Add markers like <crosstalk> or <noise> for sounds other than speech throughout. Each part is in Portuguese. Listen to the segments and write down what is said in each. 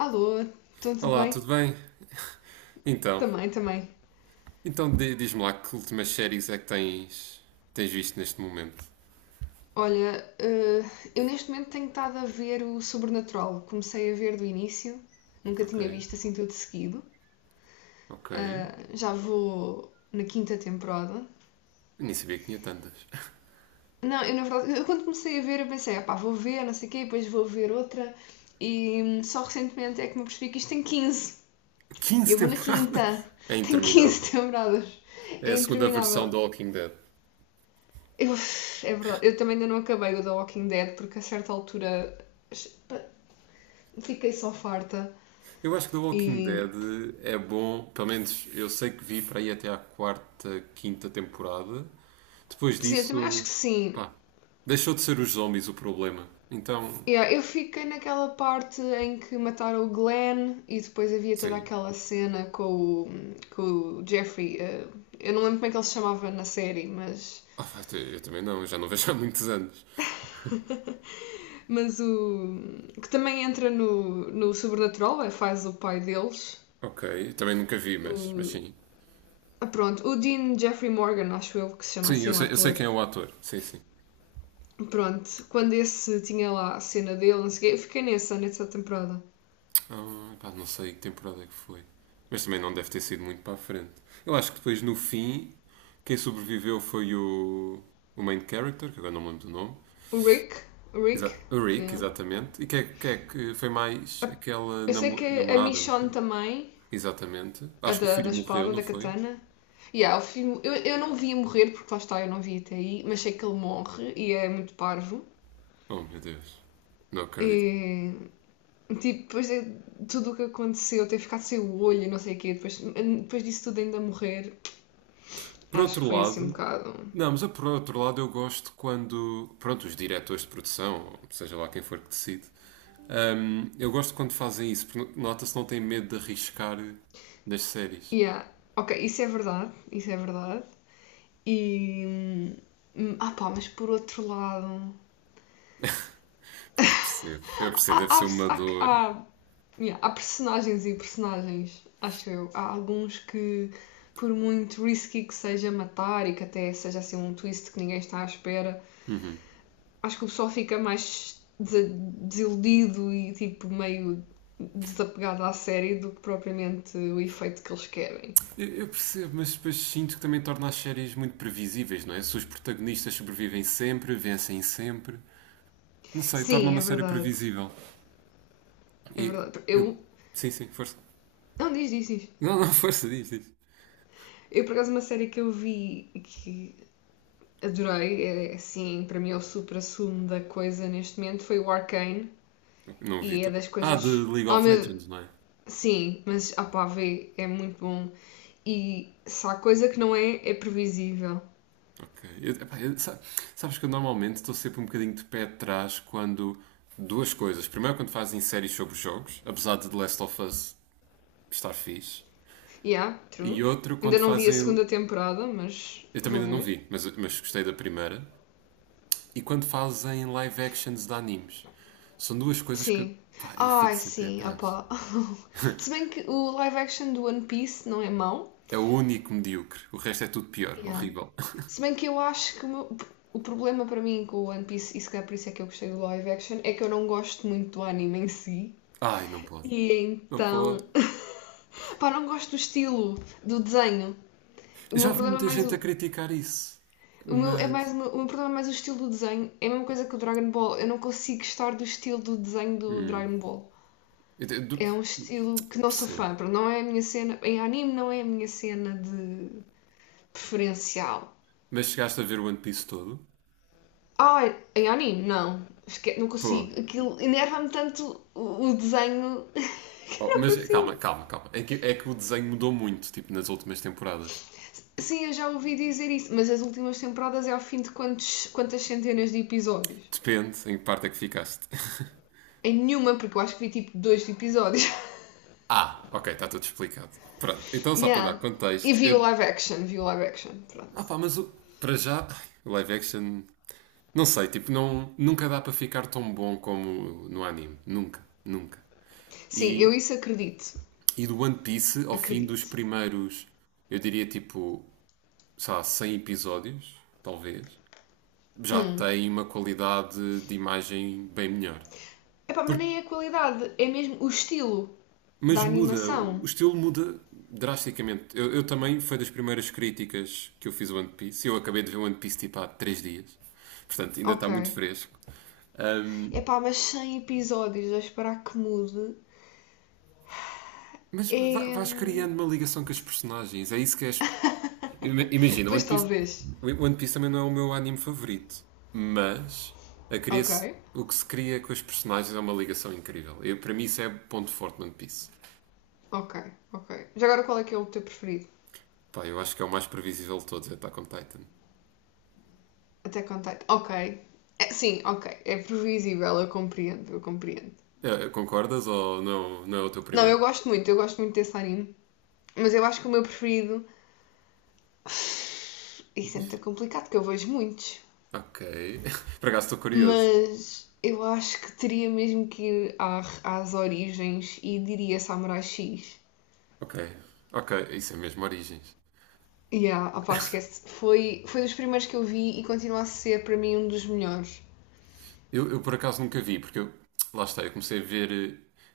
Alô, então tudo Olá, bem? tudo bem? Então, Também, também. então, diz-me lá que últimas séries é que tens visto neste momento? Olha, eu neste momento tenho estado a ver o Sobrenatural. Comecei a ver do início, nunca Ok, tinha visto assim tudo seguido. ok. Já vou na quinta temporada. Nem sabia que tinha tantas. <laughs> Não, eu na verdade, eu quando comecei a ver, eu pensei, ah pá, vou ver, não sei o quê, depois vou ver outra. E só recentemente é que me percebi que isto tem 15. E 15 eu vou na quinta. temporadas? É <laughs> Tem 15 interminável. temporadas. É a É segunda versão interminável. do Walking Dead. Eu, é verdade, eu também ainda não acabei o The Walking Dead porque a certa altura fiquei só farta Eu acho que The Walking e Dead é bom, pelo menos eu sei que vi para aí até à quarta, quinta temporada. Depois sim, eu também acho disso, que sim. pá, deixou de ser os zombies o problema. Então, Yeah, eu fiquei naquela parte em que mataram o Glenn e depois havia toda sim. aquela cena com com o Jeffrey. Eu não lembro como é que ele se chamava na série, Ah, pá, eu também não, eu já não vejo há muitos anos. mas o. Que também entra no Sobrenatural, é, faz o pai deles. Ok, também nunca vi, mas O, sim. Pronto, o Dean Jeffrey Morgan, acho eu que se chama Sim, assim o eu sei ator. quem é o ator. Sim, sim. Pronto, quando esse tinha lá a cena dele, não sei o quê, eu fiquei nessa temporada. Ah, pá, não sei que temporada é que foi. Mas também não deve ter sido muito para a frente. Eu acho que depois, no fim, quem sobreviveu foi o main character, que agora não me lembro do nome. O Rick, o Rick, O Rick, yeah. exatamente. E quem é que foi mais aquela Eu sei namo- que a namorada, não Michonne foi? também, Exatamente. a Acho que o da filho morreu, espada, não da foi? katana. Yeah, o filme, eu não vi morrer, porque lá está, eu não vi até aí, mas sei que ele morre e é muito parvo. Oh, meu Deus. Não acredito. E, tipo, depois de tudo o que aconteceu, ter ficado sem o olho e não sei o quê, depois disso tudo ainda morrer, Por acho que outro foi assim um lado, bocado. não, mas eu, por outro lado eu gosto quando, pronto, os diretores de produção, seja lá quem for que decide, eu gosto quando fazem isso, porque nota-se que não têm medo de arriscar nas séries. Yeah, ok, isso é verdade. E. hum, Ah pá, mas por outro lado. Pá, eu percebo, Há, deve ser há, uma há, dor. há- yeah, há personagens e personagens, acho eu. Há alguns que, por muito risky que seja matar e que até seja assim um twist que ninguém está à espera, acho que o pessoal fica mais desiludido e tipo meio desapegado à série do que propriamente o efeito que eles querem. Eu percebo, mas depois sinto que também torna as séries muito previsíveis, não é? Se os protagonistas sobrevivem sempre, vencem sempre, não sei, torna Sim, é uma série verdade. previsível. É E verdade. eu, Eu. sim, sim, força. Não, diz. Não, não, força, diz, diz. Eu, por acaso, uma série que eu vi que adorei, é, assim, para mim é o supra-sumo da coisa neste momento, foi o Arcane, Não vi. e é das Ah, de coisas... League Oh, of meu... Legends, não é? Sim, mas, ah pá, vê, é muito bom. E se há coisa que não é, é previsível. Ok. Sabes que eu normalmente estou sempre um bocadinho de pé atrás quando. Duas coisas. Primeiro, quando fazem séries sobre jogos, apesar de The Last of Us estar fixe. Yeah, true. E outro, quando Ainda não vi a fazem. segunda temporada, mas Eu também vou ainda não ver. vi, mas gostei da primeira. E quando fazem live actions de animes. São duas coisas que. Sim. Pá, eu fico Ai, sempre sim, atrás. opá. <laughs> Se bem que o live action do One Piece não é mau. É o único medíocre. O resto é tudo pior, Yeah. horrível. <laughs> Se bem que eu acho que o problema para mim com o One Piece, e se calhar por isso é que eu gostei do live action, é que eu não gosto muito do anime em si. Ai, não pode. E Não pode. então. <laughs> Pá, não gosto do estilo do desenho. O Eu já meu vi problema é muita mais gente a o. criticar isso, O meu, é mais, mas. o o meu problema é mais o estilo do desenho. É a mesma coisa que o Dragon Ball. Eu não consigo gostar do estilo do desenho do Hum, Dragon Ball. eu te- do- É um estilo que não sou Percebo. fã. Pronto, não é a minha cena. Em anime não é a minha cena de preferencial. Mas chegaste a ver o One Piece todo? Ai, em anime, não. Não Pô. consigo. Aquilo enerva-me tanto o desenho <laughs> Oh, que eu não mas calma, consigo. calma, calma. É que o desenho mudou muito, tipo, nas últimas temporadas. Sim, eu já ouvi dizer isso, mas as últimas temporadas é ao fim de quantas centenas de episódios? Depende em que parte é que ficaste. <laughs> Em nenhuma, porque eu acho que vi tipo dois episódios. <laughs> Ah, ok, está tudo explicado. Pronto, então só para dar Yeah. E contexto, eu. Vi o live action, pronto. Ah pá, mas o, para já, ai, o live action, não sei, tipo, não, nunca dá para ficar tão bom como no anime. Nunca, nunca. Sim, eu E isso acredito. E do One Piece, ao fim dos Acredito. primeiros, eu diria tipo, sei lá, 100 episódios, talvez, já Hum. tem uma qualidade de imagem bem melhor. Epá, mas Por- nem é a qualidade, é mesmo o estilo da Mas muda, animação. o estilo muda drasticamente. Eu também, foi das primeiras críticas que eu fiz ao One Piece. Eu acabei de ver o One Piece tipo há 3 dias, portanto ainda está Ok. muito fresco. Ahm, Epá, mas 100 episódios a esperar que mude. mas va- É. vais criando uma ligação com as personagens, é isso que é. Ima- <laughs> Imagina, One Pois Piece, talvez. One Piece também não é o meu anime favorito, mas a cria Ok, o que se cria com os personagens é uma ligação incrível. Eu, para mim, isso é o ponto forte no One Piece. ok, ok. Já agora qual é que é o teu preferido? Pá, eu acho que é o mais previsível de todos, é Attack on Titan. Até contato. Ok. É, sim, ok. É previsível, eu compreendo. Concordas ou não, não é o teu Não, primeiro? Eu gosto muito desse anime. Mas eu acho que o meu preferido. Isso é muito Difí- complicado, porque eu vejo muitos. Ok. <laughs> Por acaso estou curioso. Mas eu acho que teria mesmo que ir às origens e diria Samurai X. Ok, ok, isso é mesmo Origens. Yeah, opá, esquece. Foi dos primeiros que eu vi e continua a ser para mim um dos melhores. Eu por acaso nunca vi, porque eu, lá está, eu comecei a ver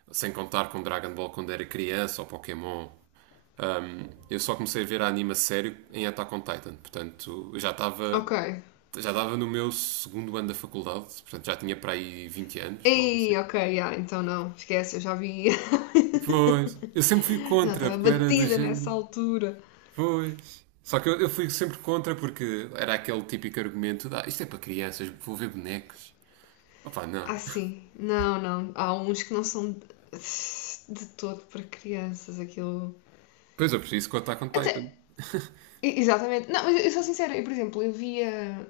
sem contar com Dragon Ball quando era criança ou Pokémon. Eu só comecei a ver a anime a sério em Attack on Titan, portanto eu já estava Ok. já estava no meu segundo ano da faculdade, portanto já tinha para aí 20 anos, algo assim. Ei, ok, ah, então não, esquece, eu já vi. <laughs> Pois, eu sempre fui Já contra, estava porque eu era do batida nessa género. altura. Pois. Só que eu fui sempre contra porque era aquele típico argumento de ah, isto é para crianças, vou ver bonecos. Opá, não. Ah, sim, não, não. Há uns que não são de todo para crianças, aquilo. Pois eu preciso contar com o Attack on Titan. Até, exatamente. Não, mas eu sou sincera, eu, por exemplo, eu via.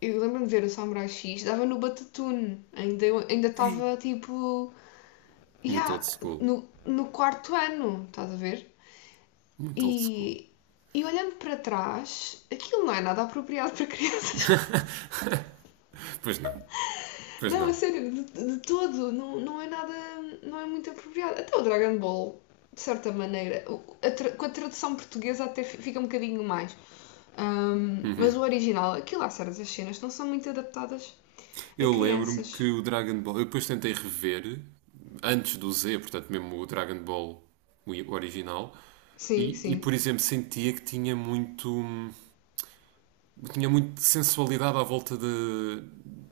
Eu lembro-me de ver o Samurai X, dava no Batatune, ainda ainda Ei. estava tipo. Muito old Yeah, school. No quarto ano, estás a ver? Muito old school. E, e olhando para trás, aquilo não é nada apropriado para crianças. <laughs> Pois não. Pois Não, a não. sério, de todo, não, não é nada, não é muito apropriado. Até o Dragon Ball, de certa maneira, com a tradução portuguesa até fica um bocadinho mais. Mas Uhum. o original, aquilo há certas cenas que não são muito adaptadas a Eu lembro-me que crianças. o Dragon Ball. Eu depois tentei rever, antes do Z, portanto, mesmo o Dragon Ball o original. Sim, E, sim. por exemplo, sentia que Tinha muito. Sensualidade à volta de.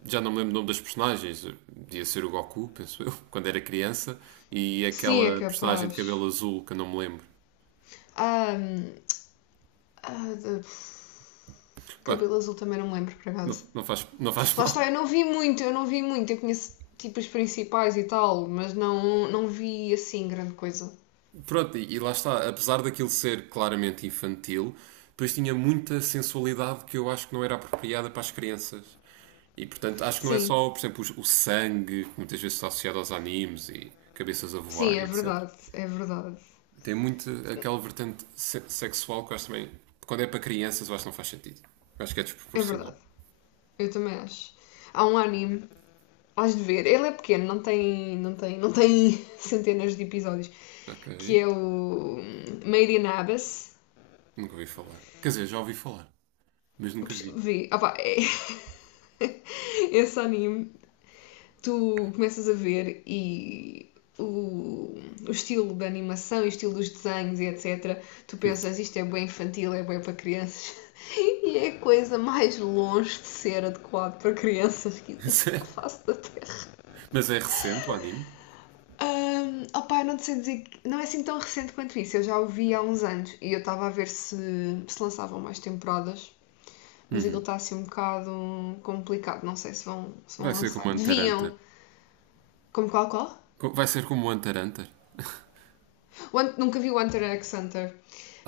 Já não me lembro o nome das personagens. Podia ser o Goku, penso eu, <laughs> quando era criança. E Sim, é aquela personagem de cabelo capaz. azul que eu não me lembro. Ahm, ah, de- Bom, Cabelo azul também não me lembro, por acaso. não, não, não faz <laughs> Lá mal. está, eu não vi muito. Eu conheço tipo os principais e tal, mas não, não vi assim grande coisa. Pronto, e, lá está, apesar daquilo ser claramente infantil, depois tinha muita sensualidade que eu acho que não era apropriada para as crianças. E portanto, acho que não é Sim, só, por exemplo, o sangue, que muitas vezes está associado aos animes e cabeças a sim, voar e etc. Tem muito aquela vertente sexual que eu acho também, quando é para crianças, eu acho que não faz sentido. Eu acho que é é desproporcional. verdade. Eu também acho. Há um anime, has de ver, ele é pequeno, não tem <laughs> centenas de episódios, Ok, que é o Made in Abyss. nunca ouvi falar. Quer dizer, já ouvi falar, mas nunca vi. Vê, opa, é... <laughs> Esse anime tu começas a ver e o, o estilo da animação e o estilo dos desenhos e etc., tu pensas isto é bem infantil, é bem para crianças. <laughs> E é a coisa mais longe de ser adequado para crianças que <laughs> existe à Sério? face da Terra. Mas é recente o anime? Um, opa, não te sei dizer não é assim tão recente quanto isso. Eu já o vi há uns anos e eu estava a ver se lançavam mais temporadas, mas aquilo Uhum. está assim um bocado complicado. Não sei se vão Vai ser lançar. como Hunter x Hunter. Deviam. Como qual qual? Vai ser como o Hunter x Hunter? Nunca vi o Hunter x Hunter,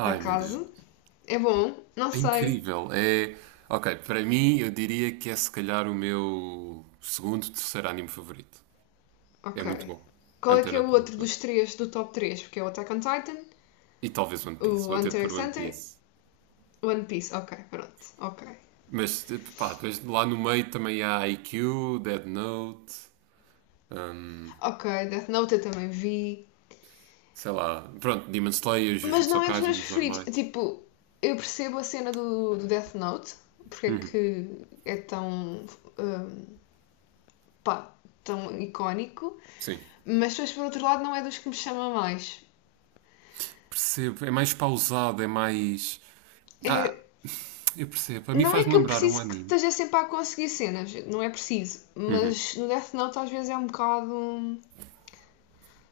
por meu acaso. Deus. É bom? Não É sei. incrível. É. Ok, para mim eu diria que é se calhar o meu segundo, terceiro anime favorito. É Ok. muito bom. Qual é Hunter que é x o Hunter é outro muito bom. dos três, do top 3? Porque é o Attack on Titan, E talvez One Piece. o Vou ter de Hunter pôr x One Hunter, Piece. One Piece. Ok, pronto. Ok. Mas tipo, pá, depois lá no meio também há IQ, Dead Note, hum, Ok, Death Note eu também vi. sei lá. Pronto, Demon Slayer, Mas Jujutsu não é dos meus Kaisen, os preferidos. normais. Tipo, eu percebo a cena do Death Note, porque é que é tão. Hum, pá, tão icónico, Sim. mas depois por outro lado não é dos que me chama mais. Percebo. É mais pausado, é mais. Ah, É. eu percebo. A mim Não é faz-me que eu lembrar um preciso que anime. esteja sempre a conseguir cenas, não é preciso, mas no Death Note às vezes é um bocado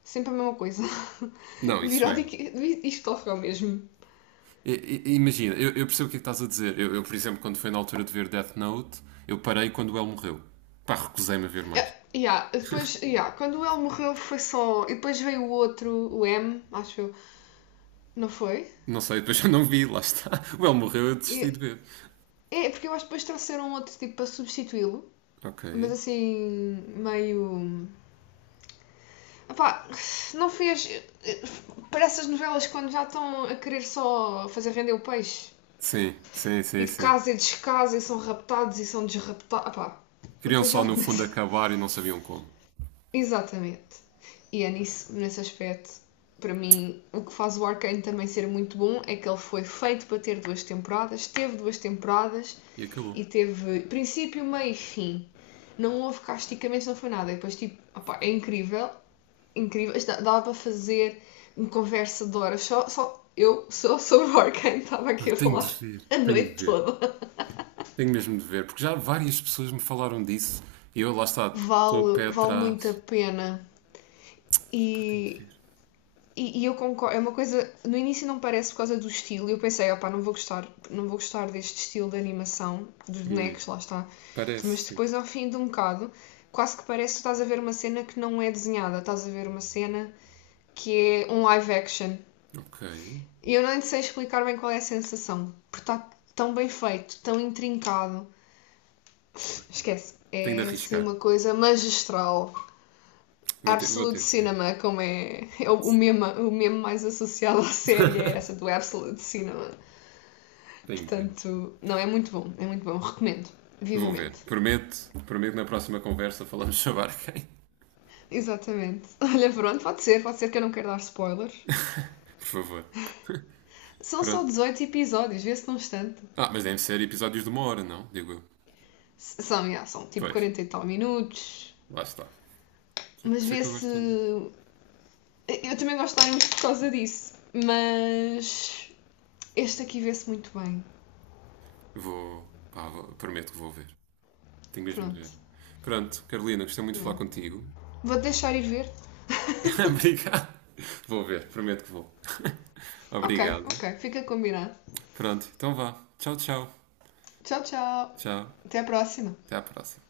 sempre a mesma coisa. <laughs> Não, isso Virou é. Viródico, isto ocorreu mesmo. Imagina, eu percebo o que é que estás a dizer. Eu, por exemplo, quando foi na altura de ver Death Note, eu parei quando o El morreu. Pá, recusei-me a ver mais. É, yeah, depois, yeah, quando o L morreu foi só. E depois veio o outro, o M, acho eu, não foi? Não sei, depois <laughs> eu não vi, lá está. O El morreu, eu desisti E- de ver. É, porque eu acho que depois trouxeram um outro tipo para substituí-lo, Ok. mas assim, meio. Epá, não fez. Para essas novelas quando já estão a querer só fazer render o peixe. Sim, sim, sim, E de sim. casa e descasa e são raptados e são desraptados. Epá, Queriam depois só, já no fundo, começa. acabar e não sabiam como. <laughs> Exatamente. E é nisso, nesse aspecto, para mim, o que faz o Arcane também ser muito bom é que ele foi feito para ter duas temporadas, teve duas temporadas E acabou. e teve princípio, meio e fim. Não houve casticamente, não foi nada. E depois, tipo, opá, é incrível, incrível. Dava para fazer uma conversa de horas só, só eu só sobre o Arcane, <laughs> estava Ah, aqui a tenho de falar ver, a tenho de noite ver. toda. Tenho mesmo de ver, porque já várias pessoas me falaram disso e eu, lá está, estou a pé Vale muito a atrás. pena. Pá, tenho de E, ver. E eu concordo, é uma coisa, no início não parece por causa do estilo, eu pensei, opá, não vou gostar deste estilo de animação, dos bonecos, lá está. Parece, Mas sim. depois, ao fim de um bocado, quase que parece que estás a ver uma cena que não é desenhada, estás a ver uma cena que é um live action. Ok. E eu nem sei explicar bem qual é a sensação, porque está tão bem feito, tão intrincado. Esquece, Tenho de é assim arriscar. uma coisa magistral. Vou ter, vou Absolute ter de ver. Cinema, como é, é meme, o meme mais associado à série, é essa do Absolute Cinema. Tenho de ver. Portanto, não, é muito bom, recomendo, Vou ver. vivamente. Prometo, prometo na próxima conversa falamos sobre Arkane. Exatamente. <laughs> Olha, pronto, pode ser que eu não quero dar spoilers. <laughs> Por favor. São só Pronto. 18 episódios, vê-se num instante. Ah, mas devem ser episódios de 1 hora, não? Digo eu. São, já, são tipo Pois, 40 e tal minutos, lá está. Por mas isso é que eu gosto tanto. vê-se. Eu também gosto de dar muito por causa disso, mas este aqui vê-se muito bem. Vou. Pá, prometo que vou ver. Tenho mesmo de Pronto, ver. Pronto, Carolina, gostei muito de falar yeah. contigo. Vou deixar ir ver, <laughs> Obrigado. Vou ver, prometo que vou. <laughs> Ok, Obrigado. ok. Fica combinado. Pronto, então vá. Tchau, tchau. Tchau, tchau. Tchau. Até a próxima. Até à próxima.